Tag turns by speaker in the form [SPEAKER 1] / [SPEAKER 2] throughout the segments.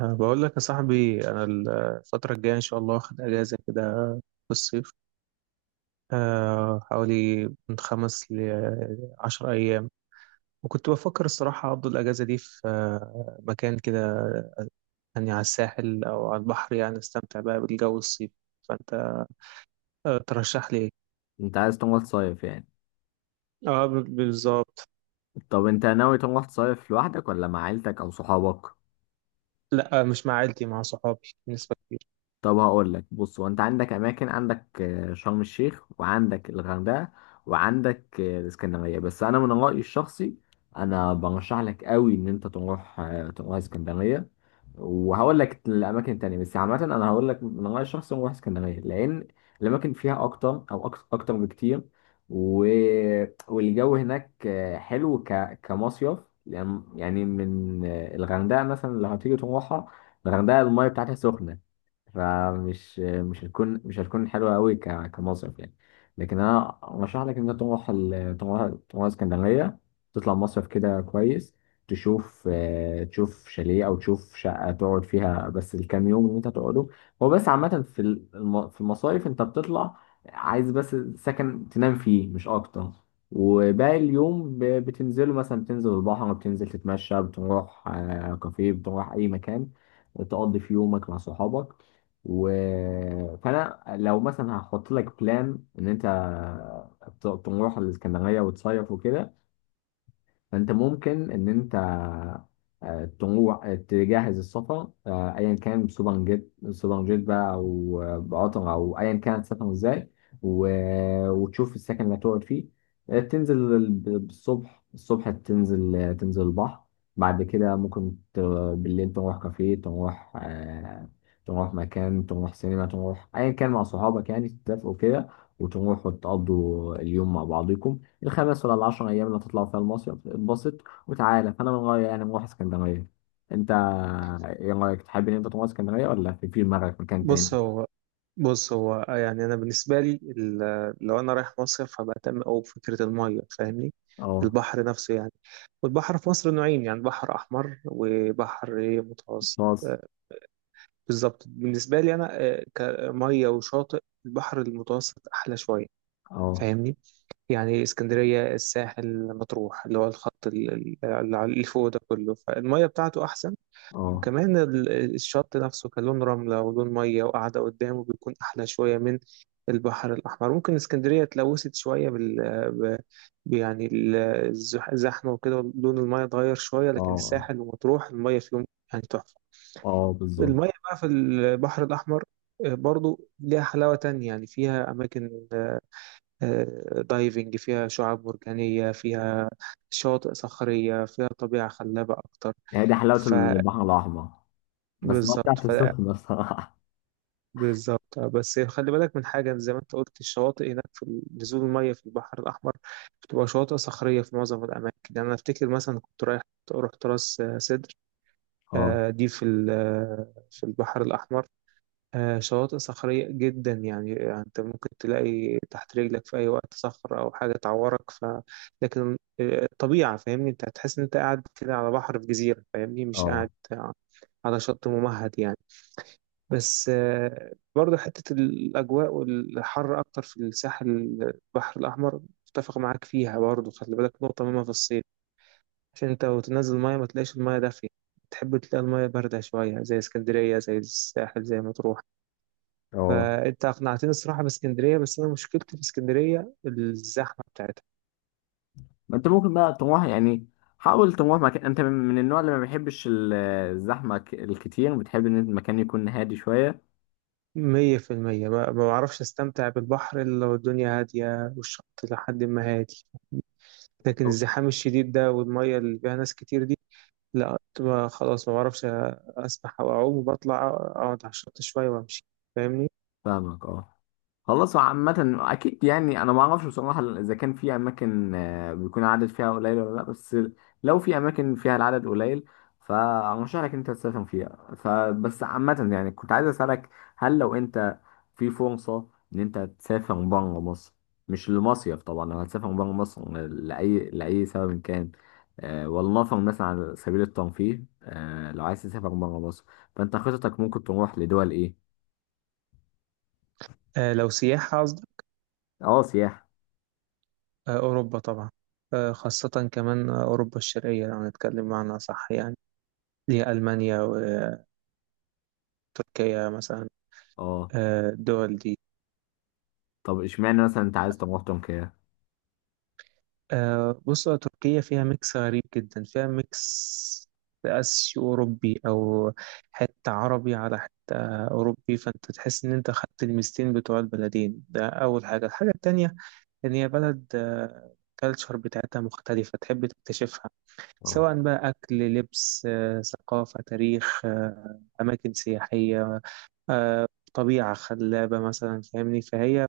[SPEAKER 1] بقول لك يا صاحبي، أنا الفترة الجاية إن شاء الله واخد أجازة كده في الصيف. حوالي من 5 ل10 أيام. وكنت بفكر الصراحة أقضي الأجازة دي في مكان كده، يعني على الساحل أو على البحر، يعني أستمتع بقى بالجو الصيفي. فأنت ترشح لي إيه؟
[SPEAKER 2] انت عايز تروح تصيف يعني.
[SPEAKER 1] آه، بالظبط.
[SPEAKER 2] طب انت ناوي تروح تصيف لوحدك ولا مع عيلتك او صحابك؟
[SPEAKER 1] لأ، مش مع عيلتي، مع صحابي نسبة كبيرة.
[SPEAKER 2] طب هقول لك، بص، هو انت عندك اماكن، عندك شرم الشيخ، وعندك الغردقه، وعندك الاسكندريه. بس انا من رايي الشخصي، انا برشح لك قوي ان انت تروح، اسكندريه. وهقول لك الاماكن التانيه، بس عامه انا هقول لك من رايي الشخصي نروح اسكندريه، لان الاماكن فيها اكتر، او اكتر بكتير. و... والجو هناك حلو كمصيف يعني. يعني من الغردقه مثلا لو هتيجي تروحها، الغردقه المايه بتاعتها سخنه، فمش مش هتكون مش هتكون حلوة قوي كمصيف يعني. لكن انا ارشح لك انك تروح ال- تروح تروح اسكندرية، تطلع مصيف كده كويس، تشوف تشوف شاليه او تشوف شقة تقعد فيها بس الكام يوم اللي انت هتقعده. هو بس عامة في المصايف انت بتطلع عايز بس سكن تنام فيه مش اكتر، وباقي اليوم بتنزله، مثلا بتنزل البحر، بتنزل تتمشى، بتروح كافيه، بتروح اي مكان تقضي في يومك مع صحابك. و... فانا لو مثلا هحط لك بلان ان انت تروح الاسكندريه وتصيف وكده، فانت ممكن ان انت تروح، تجهز السفر، ايا كان، بسوبر جيت سوبر جيت بقى، او بقطر، او ايا كان تسافر ازاي، وتشوف السكن اللي هتقعد فيه. الصبح، الصبح تنزل، تنزل البحر. بعد كده ممكن بالليل تروح كافيه، تروح مكان، تروح سينما، تروح ايا كان مع صحابك يعني، تتفقوا كده وتروحوا تقضوا اليوم مع بعضكم الخمس ولا العشر أيام اللي هتطلع فيها المصيف. اتبسط وتعالى. فأنا من رأيي يعني نروح اسكندرية. أنت إيه رأيك، تحب إن أنت تروح اسكندرية ولا في دماغك مكان
[SPEAKER 1] بص
[SPEAKER 2] تاني؟
[SPEAKER 1] هو بص هو يعني انا بالنسبه لي لو انا رايح مصيف فبهتم قوي بفكره الميه، فاهمني؟
[SPEAKER 2] أه.
[SPEAKER 1] البحر نفسه يعني. والبحر في مصر نوعين، يعني بحر احمر وبحر إيه متوسط
[SPEAKER 2] خلاص.
[SPEAKER 1] آه، بالظبط، بالنسبه لي انا كميه وشاطئ، البحر المتوسط احلى شويه.
[SPEAKER 2] أه.
[SPEAKER 1] فاهمني؟ يعني اسكندريه، الساحل، مطروح، اللي هو الخط اللي فوق ده كله، فالميه بتاعته احسن.
[SPEAKER 2] أه.
[SPEAKER 1] وكمان الشط نفسه، كان لون رملة ولون مية وقاعدة قدامه، بيكون أحلى شوية من البحر الأحمر. ممكن اسكندرية اتلوثت شوية ب... يعني الزحمة وكده، لون المية اتغير شوية،
[SPEAKER 2] أه.
[SPEAKER 1] لكن
[SPEAKER 2] أه.
[SPEAKER 1] الساحل ومطروح المية فيهم يعني تحفة.
[SPEAKER 2] أه بالظبط.
[SPEAKER 1] المية بقى في البحر الأحمر برضو ليها حلاوة تانية، يعني فيها أماكن دايفنج، فيها شعاب مرجانية، فيها شواطئ صخرية، فيها طبيعة خلابة أكتر.
[SPEAKER 2] هي دي حلاوة البحر الأحمر، بس ما
[SPEAKER 1] فبالظبط.
[SPEAKER 2] بتاعت السخنة الصراحة.
[SPEAKER 1] بالظبط، بس خلي بالك من حاجة. زي ما انت قلت، الشواطئ هناك في نزول المية في البحر الأحمر بتبقى شواطئ صخرية في معظم الأماكن. يعني أنا أفتكر مثلا كنت رايح رحت راس سدر.
[SPEAKER 2] أه.
[SPEAKER 1] دي في في البحر الأحمر. شواطئ صخرية جدا، يعني أنت ممكن تلاقي تحت رجلك في أي وقت صخر أو حاجة تعورك. لكن الطبيعة، فاهمني؟ أنت هتحس إن أنت قاعد كده على بحر في جزيرة، فاهمني؟ مش قاعد
[SPEAKER 2] أه.
[SPEAKER 1] على شط ممهد يعني. بس برضه حتة الأجواء والحر أكتر في الساحل، البحر الأحمر. متفق معاك فيها. برضه خلي بالك نقطة مهمة في الصيف، عشان أنت وتنزل المية ما تلاقيش المية دافية، تحب تلاقي المية باردة شوية زي اسكندرية، زي الساحل، زي مطروح.
[SPEAKER 2] أه.
[SPEAKER 1] فأنت أقنعتني الصراحة باسكندرية، بس أنا مشكلتي في اسكندرية الزحمة بتاعتها.
[SPEAKER 2] ما أنت ممكن بقى تروح يعني، حاول تروح مكان، أنت من النوع اللي ما بيحبش الزحمة الكتير، بتحب إن المكان يكون هادي شوية.
[SPEAKER 1] 100%، ما بعرفش أستمتع بالبحر إلا لو الدنيا هادية والشط لحد ما هادي. لكن الزحام الشديد ده والمية اللي فيها ناس كتير، لا، كنت بقى خلاص ما بعرفش أسبح أو أعوم، وبطلع أقعد على الشط شوية وأمشي، فاهمني؟
[SPEAKER 2] فاهمك اه. خلاص، عامة أكيد يعني، أنا ما أعرفش بصراحة إذا كان في أماكن بيكون العدد فيها قليل ولا لأ، بس لو في أماكن فيها العدد قليل فأرشح لك أنت تسافر فيها. فبس عامة يعني، كنت عايز أسألك، هل لو أنت في فرصة إن أنت تسافر بره مصر، مش لمصيف طبعا، لو هتسافر بره مصر لأي سبب كان، ولنفرض مثلا على سبيل الترفيه، لو عايز تسافر بره مصر، فأنت خطتك ممكن تروح لدول إيه؟
[SPEAKER 1] آه، لو سياحة قصدك.
[SPEAKER 2] أه سياحة.
[SPEAKER 1] آه، أوروبا طبعا. آه، خاصة كمان أوروبا الشرقية، لو هنتكلم معنى صح يعني، اللي هي ألمانيا وتركيا مثلا.
[SPEAKER 2] أه.
[SPEAKER 1] آه، الدول دي.
[SPEAKER 2] طب اشمعنى مثلا انت عايز طماطم تركيا؟
[SPEAKER 1] آه، بص، تركيا فيها ميكس غريب جدا، فيها ميكس آسيوي أوروبي، أو حتة عربي على حتة أوروبي. فأنت تحس إن أنت خدت الميزتين بتوع البلدين ده، أول حاجة. الحاجة التانية، لأن هي بلد الكالتشر بتاعتها مختلفة، تحب تكتشفها،
[SPEAKER 2] اه.
[SPEAKER 1] سواء بقى أكل، لبس، ثقافة، تاريخ، أماكن سياحية، آه، طبيعة خلابة مثلا، فاهمني؟ فهي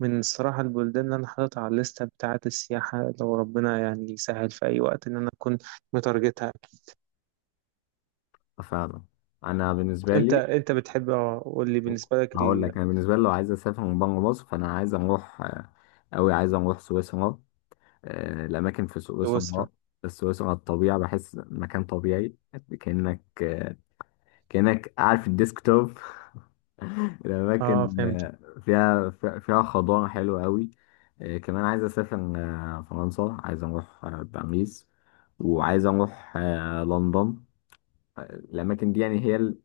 [SPEAKER 1] من الصراحة البلدان اللي أنا حاططها على الليستة بتاعة السياحة، لو ربنا يعني يسهل في أي وقت إن أنا أكون متارجتها.
[SPEAKER 2] فعلا. انا بالنسبه
[SPEAKER 1] أنت
[SPEAKER 2] لي،
[SPEAKER 1] أنت بتحب، قول لي بالنسبة لك
[SPEAKER 2] هقول لك انا بالنسبه لي، لو عايز اسافر من بره مصر، فانا عايز اروح قوي، عايز اروح سويسرا. الاماكن في
[SPEAKER 1] سويسرا.
[SPEAKER 2] سويسرا، سويسرا الطبيعه، بحس مكان طبيعي كانك كانك قاعد في الديسكتوب.
[SPEAKER 1] أه،
[SPEAKER 2] الاماكن
[SPEAKER 1] فهمت.
[SPEAKER 2] فيها، فيها خضار حلو قوي. كمان عايز اسافر فرنسا، عايز اروح باريس، وعايز اروح لندن. الأماكن دي يعني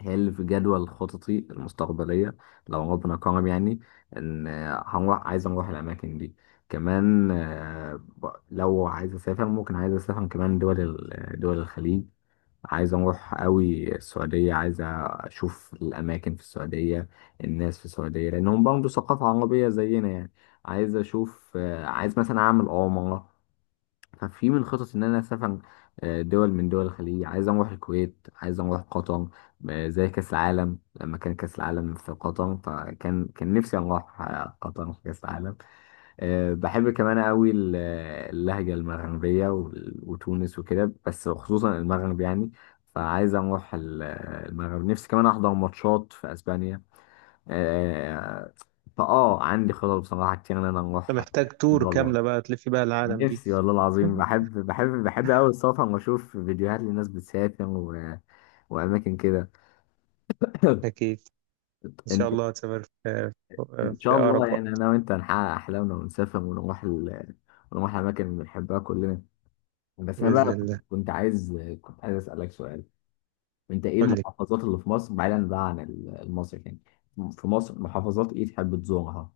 [SPEAKER 2] هي اللي في جدول خططي المستقبلية، لو ربنا كرم يعني، إن هنروح، عايز أروح الأماكن دي. كمان لو عايز أسافر، ممكن عايز أسافر كمان دول الخليج. عايز أروح أوي السعودية، عايز أشوف الأماكن في السعودية، الناس في السعودية، لأنهم برضه ثقافة عربية زينا يعني. عايز أشوف، عايز مثلا أعمل عمرة. ففي من خطط ان انا اسافر دول من دول الخليج. عايز اروح الكويت، عايز اروح قطر، زي كاس العالم. لما كان كاس العالم في قطر، فكان نفسي اروح قطر في كاس العالم. بحب كمان قوي اللهجه المغربيه وتونس وكده، بس خصوصا المغرب يعني. فعايز اروح المغرب. نفسي كمان احضر ماتشات في اسبانيا. آه، فاه عندي خطط بصراحه كتير ان انا
[SPEAKER 1] أنت
[SPEAKER 2] اروح
[SPEAKER 1] محتاج تور
[SPEAKER 2] دول بره.
[SPEAKER 1] كاملة بقى، تلف بقى العالم دي.
[SPEAKER 2] نفسي، والله العظيم، بحب أوي السفر، وأشوف فيديوهات لناس بتسافر وأماكن كده.
[SPEAKER 1] أكيد. إن شاء
[SPEAKER 2] أنت،
[SPEAKER 1] الله هتسافر في،
[SPEAKER 2] إن
[SPEAKER 1] في
[SPEAKER 2] شاء الله
[SPEAKER 1] أقرب
[SPEAKER 2] يعني،
[SPEAKER 1] وقت،
[SPEAKER 2] أنا وأنت هنحقق أحلامنا، ونسافر ونروح الأماكن اللي بنحبها كلنا. بس أنا
[SPEAKER 1] بإذن
[SPEAKER 2] بقى
[SPEAKER 1] الله.
[SPEAKER 2] كنت عايز أسألك سؤال. أنت إيه
[SPEAKER 1] قول لي.
[SPEAKER 2] المحافظات اللي في مصر بعيدا بقى عن المصري يعني، في مصر، محافظات إيه تحب تزورها؟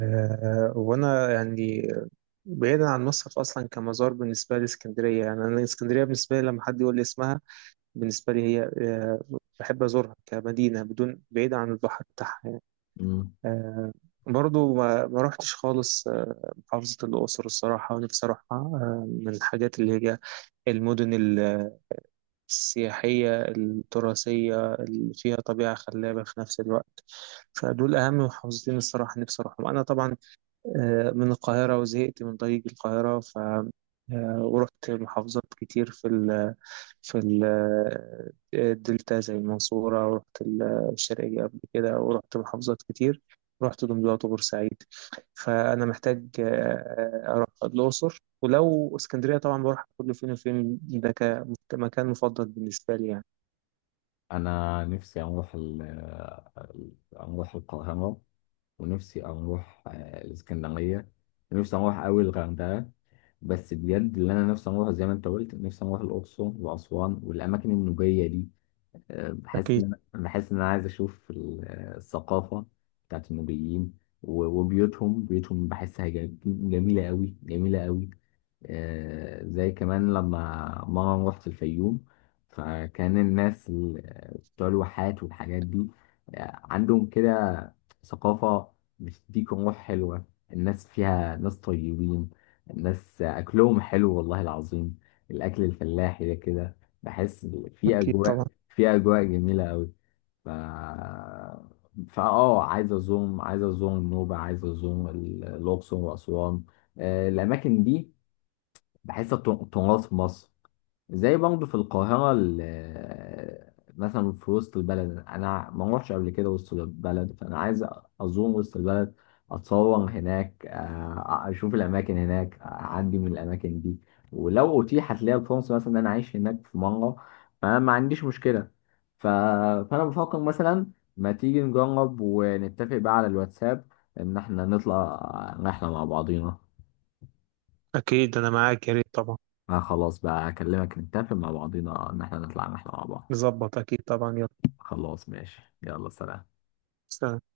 [SPEAKER 1] وأنا يعني، بعيدا عن مصر أصلا، كمزار بالنسبة لي اسكندرية. يعني أنا اسكندرية بالنسبة لي لما حد يقول لي اسمها، بالنسبة لي هي، بحب أزورها كمدينة، بدون، بعيدا عن البحر بتاعها يعني.
[SPEAKER 2] مم.
[SPEAKER 1] آه، برضو ما روحتش خالص، محافظة الأقصر الصراحة، ونفسي أروحها، من الحاجات اللي هي المدن السياحية التراثية اللي فيها طبيعة خلابة في نفس الوقت. فدول أهم محافظتين الصراحة نفسي أروحهم، أنا طبعا من القاهرة وزهقت من طريق القاهرة، ف ورحت محافظات كتير في الدلتا زي المنصورة، ورحت الشرقية قبل كده، ورحت محافظات كتير، رحت دمياط وبورسعيد. فأنا محتاج أروح الأقصر، ولو اسكندرية طبعا بروح كل فين وفين ده كمكان مفضل بالنسبة لي يعني.
[SPEAKER 2] انا نفسي اروح القاهره، ونفسي اروح الاسكندريه، نفسي اروح قوي الغردقه. بس بجد اللي انا نفسي اروح، زي ما انت قلت، نفسي اروح الاقصر واسوان والاماكن النوبيه دي. بحس
[SPEAKER 1] أكيد.
[SPEAKER 2] ان انا، بحس ان انا عايز اشوف الثقافه بتاعت النوبيين، و- وبيوتهم بيوتهم بحسها جميله قوي، جميله قوي. زي كمان لما مرة رحت الفيوم، فكان الناس بتوع الواحات والحاجات دي، عندهم كده ثقافة بتديك روح حلوة. الناس فيها ناس طيبين، الناس أكلهم حلو والله العظيم، الأكل الفلاحي ده كده، بحس في
[SPEAKER 1] أكيد طبعا.
[SPEAKER 2] أجواء، في أجواء جميلة أوي. ف فأه عايز أزوم، عايز أزوم النوبة، عايز الأقصر وأسوان، الأماكن دي. بحس التراث في مصر، زي برضه في القاهرة، مثلا في وسط البلد، أنا ما روحش قبل كده وسط البلد، فأنا عايز أزور وسط البلد، أتصور هناك، أشوف الأماكن هناك، أعدي من الأماكن دي. ولو أتيحت لي الفرصة مثلا إن أنا أعيش هناك في مرة، فأنا ما عنديش مشكلة. ف... فأنا بفكر مثلا، ما تيجي نجرب ونتفق بقى على الواتساب، إن إحنا نطلع رحلة مع بعضينا.
[SPEAKER 1] أكيد أنا معاك، يا ريت طبعا.
[SPEAKER 2] ما خلاص بقى، اكلمك، نتفق مع بعضينا ان احنا نطلع رحلة مع بعض.
[SPEAKER 1] نظبط، أكيد طبعا، يلا.
[SPEAKER 2] خلاص ماشي، يلا سلام.
[SPEAKER 1] سلام.